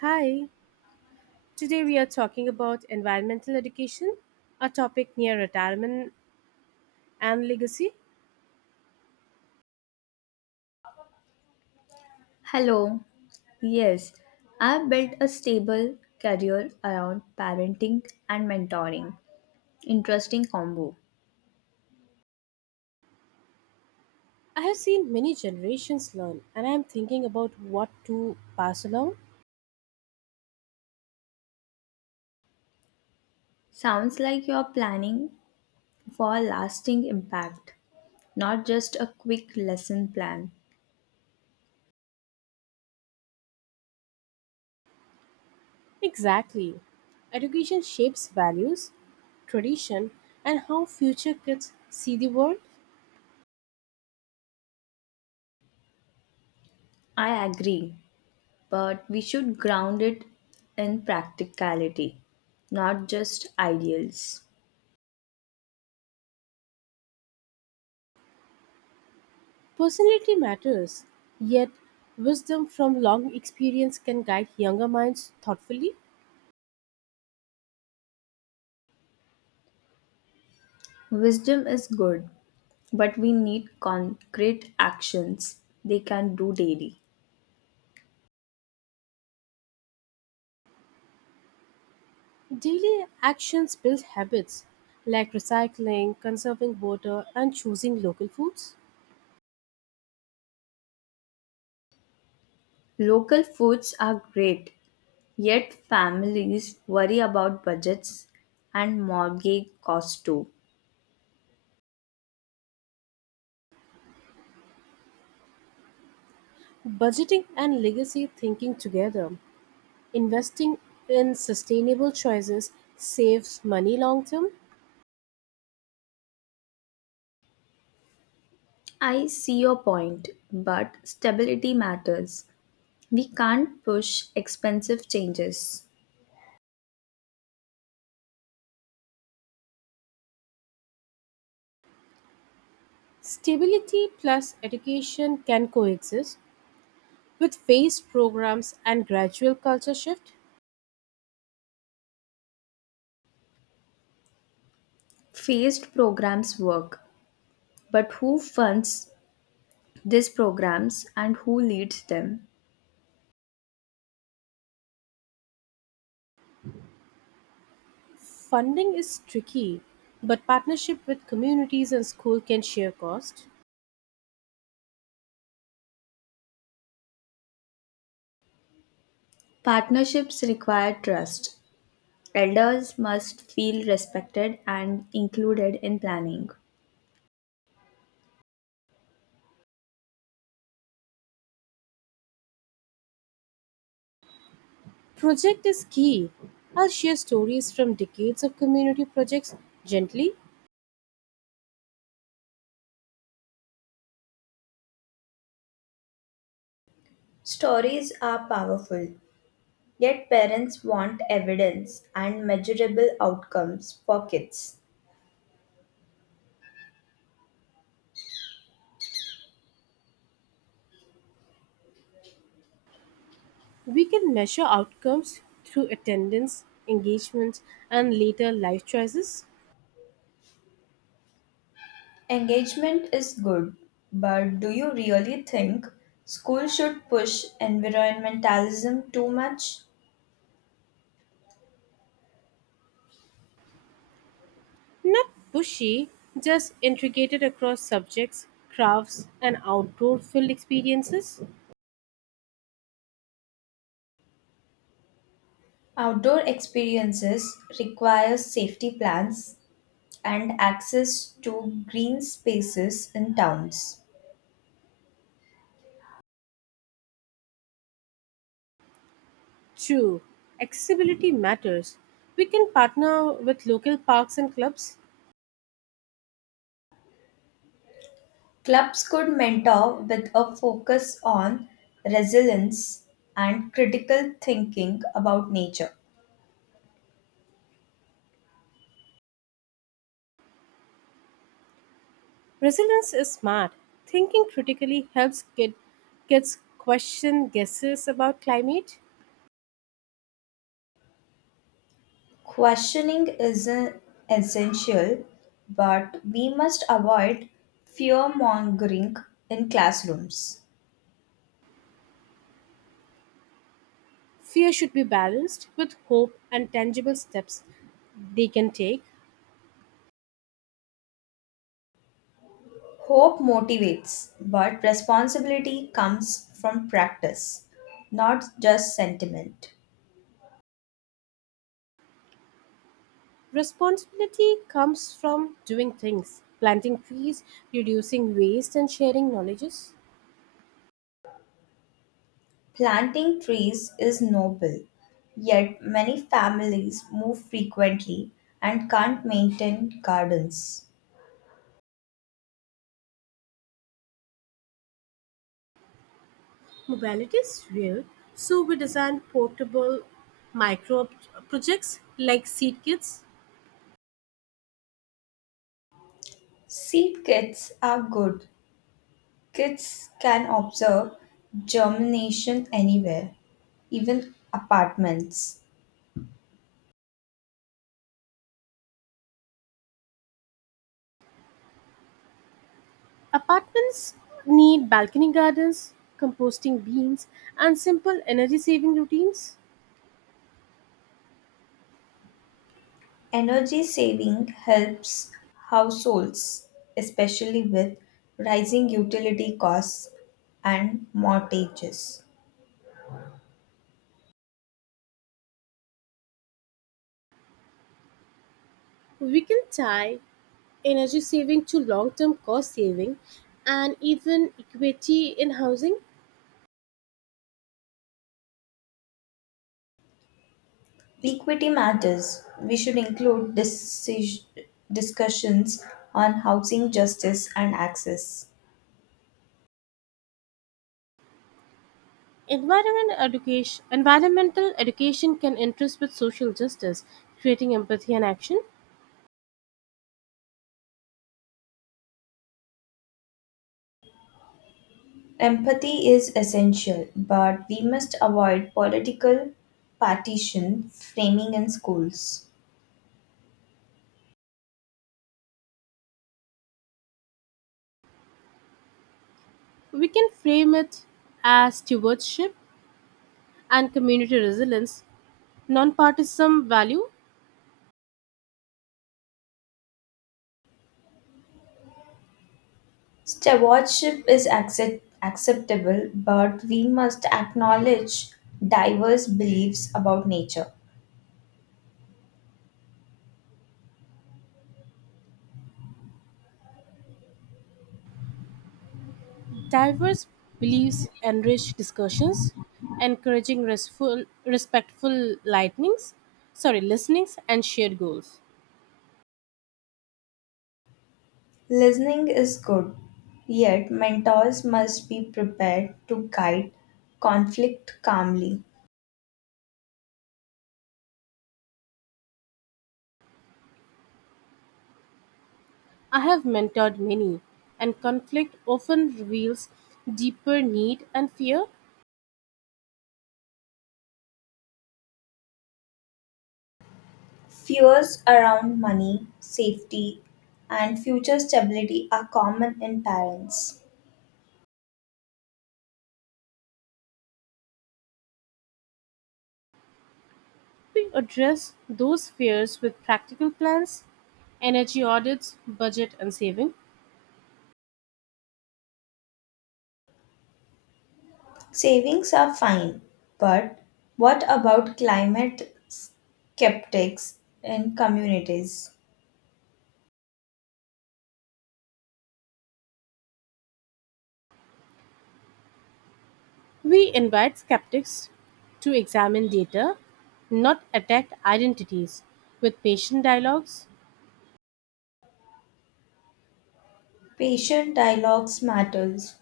Hi, today we are talking about environmental education, a topic near retirement and legacy. Hello. Yes, I've built a stable career around parenting and mentoring. Interesting combo. I have seen many generations learn, and I am thinking about what to pass along. Sounds like you're planning for a lasting impact, not just a quick lesson plan. Exactly. Education shapes values, tradition, and how future kids see the world. I agree, but we should ground it in practicality, not just ideals. Personality matters, yet wisdom from long experience can guide younger minds thoughtfully. Wisdom is good, but we need concrete actions they can do daily. Daily actions build habits like recycling, conserving water, and choosing local foods. Local foods are great, yet families worry about budgets and mortgage costs too. Budgeting and legacy thinking together, investing in sustainable choices saves money long term. I see your point, but stability matters. We can't push expensive changes. Stability plus education can coexist with phased programs and gradual culture shift. Phased programs work, but who funds these programs and who leads them? Funding is tricky, but partnership with communities and school can share cost. Partnerships require trust. Elders must feel respected and included in planning. Project is key. I'll share stories from decades of community projects gently. Stories are powerful, yet parents want evidence and measurable outcomes for kids. We can measure outcomes through attendance, engagement, and later life choices. Engagement is good, but do you really think school should push environmentalism too much? Not pushy, just integrated across subjects, crafts, and outdoor field experiences. Outdoor experiences require safety plans and access to green spaces in towns. 2. Accessibility matters. We can partner with local parks and clubs. Clubs could mentor with a focus on resilience and critical thinking about nature. Resilience is smart. Thinking critically helps kids question guesses about climate. Questioning is essential, but we must avoid fear mongering in classrooms. Fear should be balanced with hope and tangible steps they can take. Hope motivates, but responsibility comes from practice, not just sentiment. Responsibility comes from doing things, planting trees, reducing waste, and sharing knowledges. Planting trees is noble, yet many families move frequently and can't maintain gardens. Mobility is real, so we design portable micro projects like seed kits. Seed kits are good. Kids can observe germination anywhere, even apartments. Apartments need balcony gardens, composting beans, and simple energy saving routines. Energy saving helps households, especially with rising utility costs and mortgages. We can tie energy saving to long term cost saving and even equity in housing. Equity matters. We should include discussions on housing justice and access. Environmental education can interest with social justice, creating empathy and action. Empathy is essential, but we must avoid political partition framing in schools. We can frame it as stewardship and community resilience, non-partisan value. Stewardship is acceptable, but we must acknowledge diverse beliefs about nature. Diverse beliefs enrich discussions, encouraging respectful listenings and shared goals. Listening is good, yet mentors must be prepared to guide conflict calmly. I have mentored many, and conflict often reveals deeper need and fear. Fears around money, safety, and future stability are common in parents. We address those fears with practical plans, energy audits, budget and saving. Savings are fine, but what about climate skeptics in communities? We invite skeptics to examine data, not attack identities, with patient dialogues. Patient dialogues matters.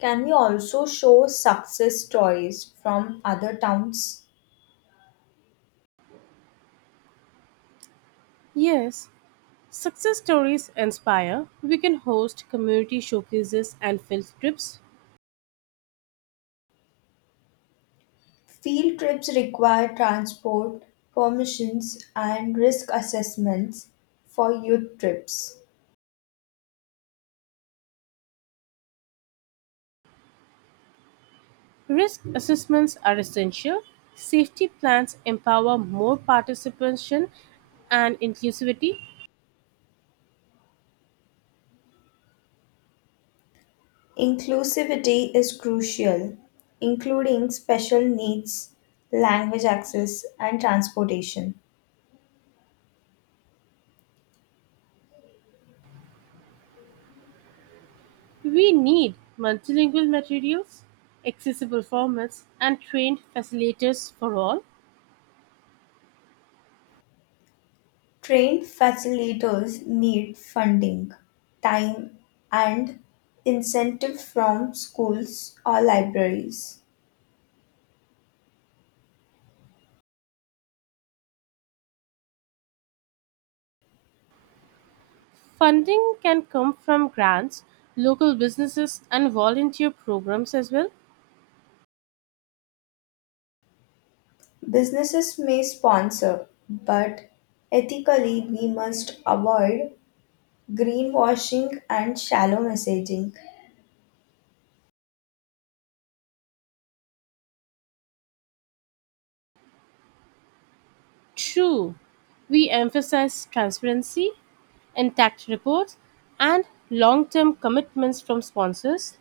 Can we also show success stories from other towns? Yes, success stories inspire. We can host community showcases and field trips. Field trips require transport, permissions, and risk assessments for youth trips. Risk assessments are essential. Safety plans empower more participation and inclusivity. Inclusivity is crucial, including special needs, language access, and transportation. We need multilingual materials, accessible formats, and trained facilitators for all. Trained facilitators need funding, time, and incentive from schools or libraries. Funding can come from grants, local businesses, and volunteer programs as well. Businesses may sponsor, but ethically we must avoid greenwashing and shallow messaging. True, we emphasize transparency intact reports, and long term commitments from sponsors.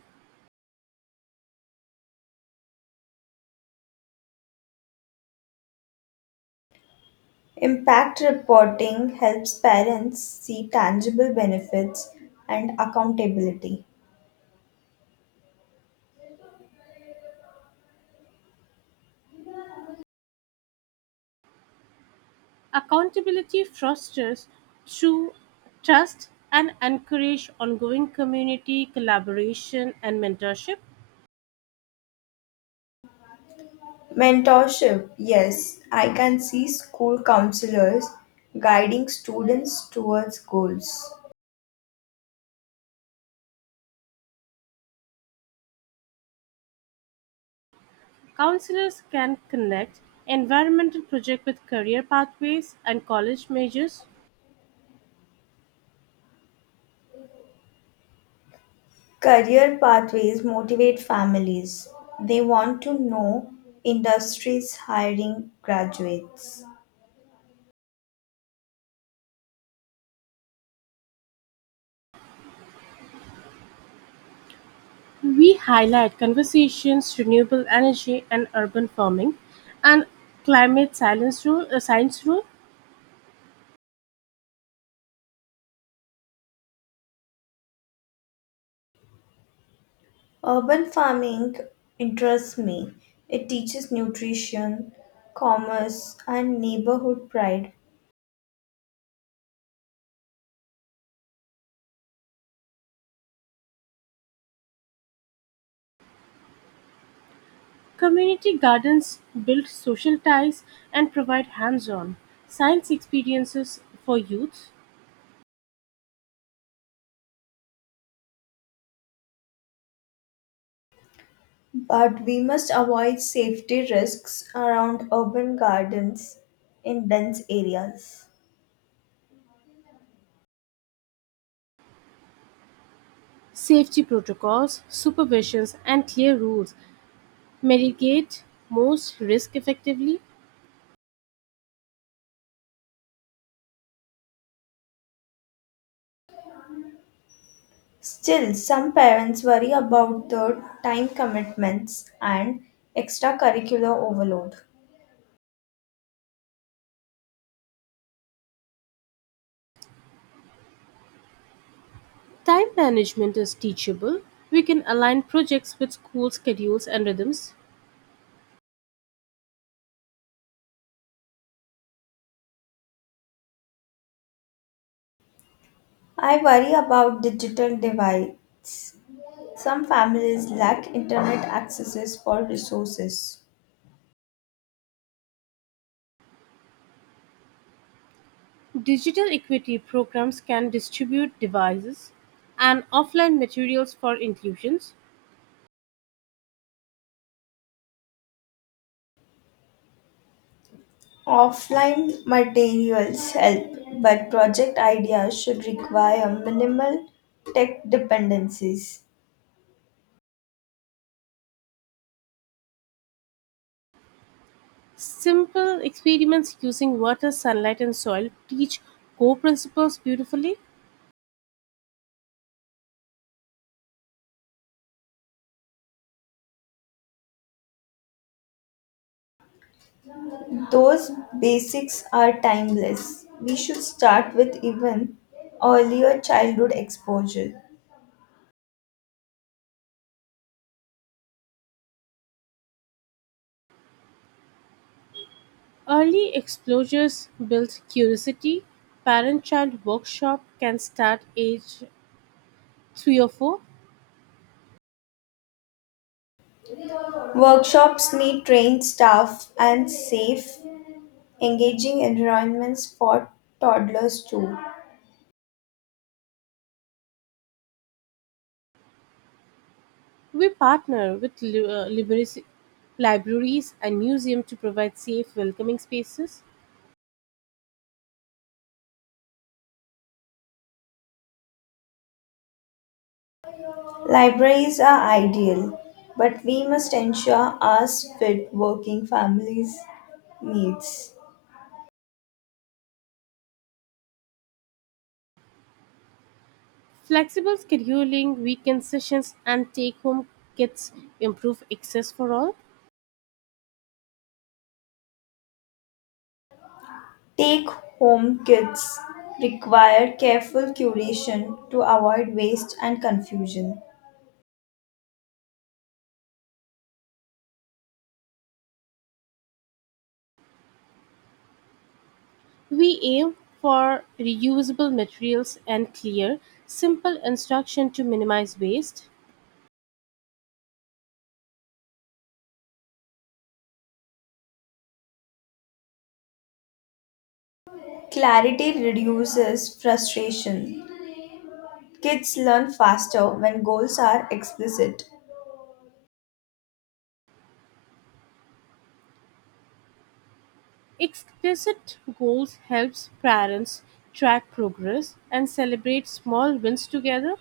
Impact reporting helps parents see tangible benefits and accountability. Accountability fosters true trust and encourage ongoing community collaboration and mentorship. Mentorship, yes, I can see school counselors guiding students towards goals. Counselors can connect environmental projects with career pathways and college majors. Career pathways motivate families. They want to know industries hiring graduates. We highlight conversations, renewable energy and urban farming, and science rule. Urban farming interests me. It teaches nutrition, commerce, and neighborhood pride. Community gardens build social ties and provide hands on science experiences for youth. But we must avoid safety risks around urban gardens in dense areas. Safety protocols, supervisions, and clear rules mitigate most risk effectively. Still, some parents worry about the time commitments and extracurricular overload. Time management is teachable. We can align projects with school schedules and rhythms. I worry about digital divides. Some families lack internet accesses for resources. Digital equity programs can distribute devices and offline materials for inclusions. Offline materials help, but project ideas should require minimal tech dependencies. Simple experiments using water, sunlight, and soil teach core principles beautifully. Those basics are timeless. We should start with even earlier childhood exposure. Early exposures build curiosity. Parent child workshop can start age 3 or 4. Workshops need trained staff and safe, engaging environments for toddlers too. We partner with libraries, libraries and museums to provide safe, welcoming spaces. Libraries are ideal, but we must ensure ours fit working families' needs. Flexible scheduling, weekend sessions, and take home kits improve access for all. Take home kits require careful curation to avoid waste and confusion. We aim for reusable materials and clear, simple instruction to minimize waste. Clarity reduces frustration. Kids learn faster when goals are explicit. Explicit goals helps parents track progress and celebrate small wins together.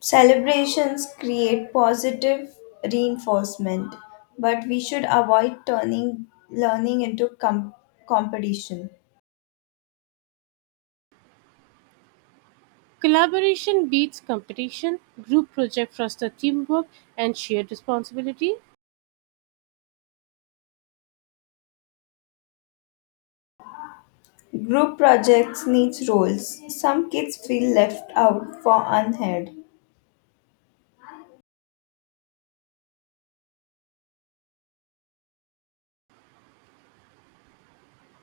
Celebrations create positive reinforcement, but we should avoid turning learning into competition. Collaboration beats competition. Group projects foster teamwork and shared responsibility. Group projects needs roles. Some kids feel left out for unheard.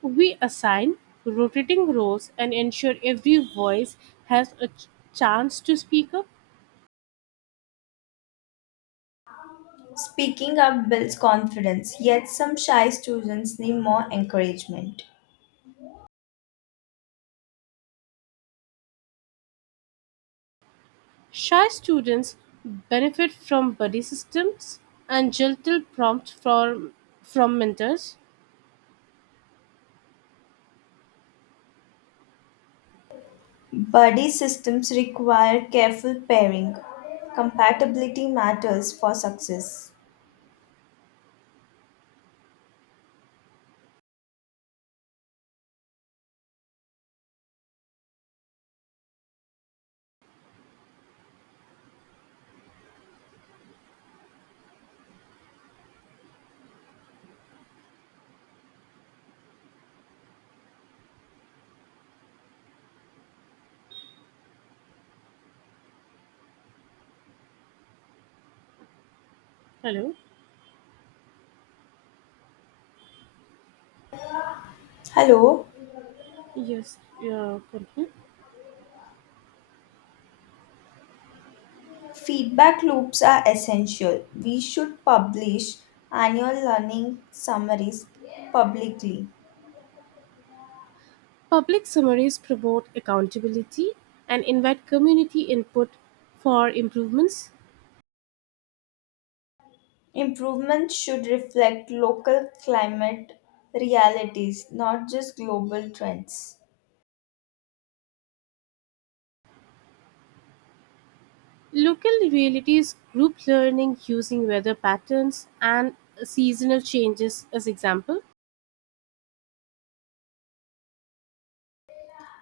We assign rotating roles and ensure every voice has a chance to speak up. Speaking up builds confidence, yet some shy students need more encouragement. Shy students benefit from buddy systems and gentle prompts from mentors. Buddy systems require careful pairing. Compatibility matters for success. Hello. Hello? Yes. Yeah. Continue. Feedback loops are essential. We should publish annual learning summaries publicly. Public summaries promote accountability and invite community input for improvements. Improvements should reflect local climate realities, not just global trends. Local realities, group learning using weather patterns and seasonal changes as example.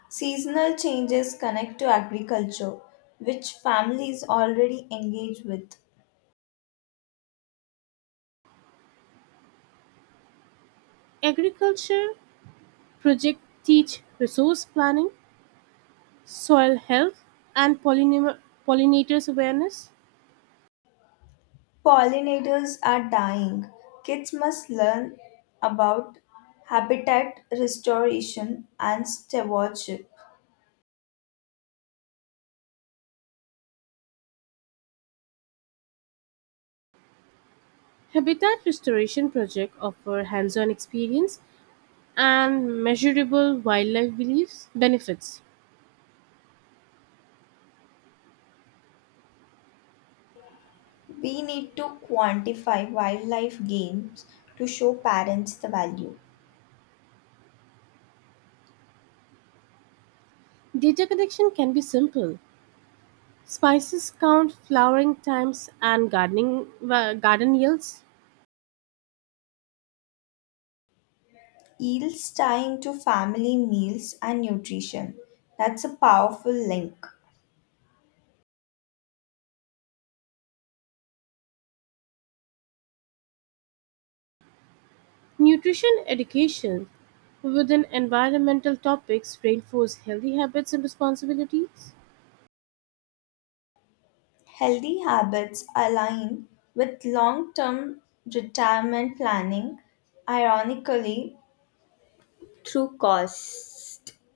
Seasonal changes connect to agriculture, which families already engage with. Agriculture project teach resource planning soil health, and pollinators awareness. Pollinators are dying. Kids must learn about habitat restoration and stewardship. Habitat restoration project offer hands-on experience and measurable wildlife beliefs benefits. We need to quantify wildlife gains to show parents the value. Data collection can be simple. Spices count, flowering times, and garden yields. Yields tie into family meals and nutrition. That's a powerful link. Nutrition education within environmental topics reinforce healthy habits and responsibilities. Healthy habits align with long term retirement planning, ironically, through cost.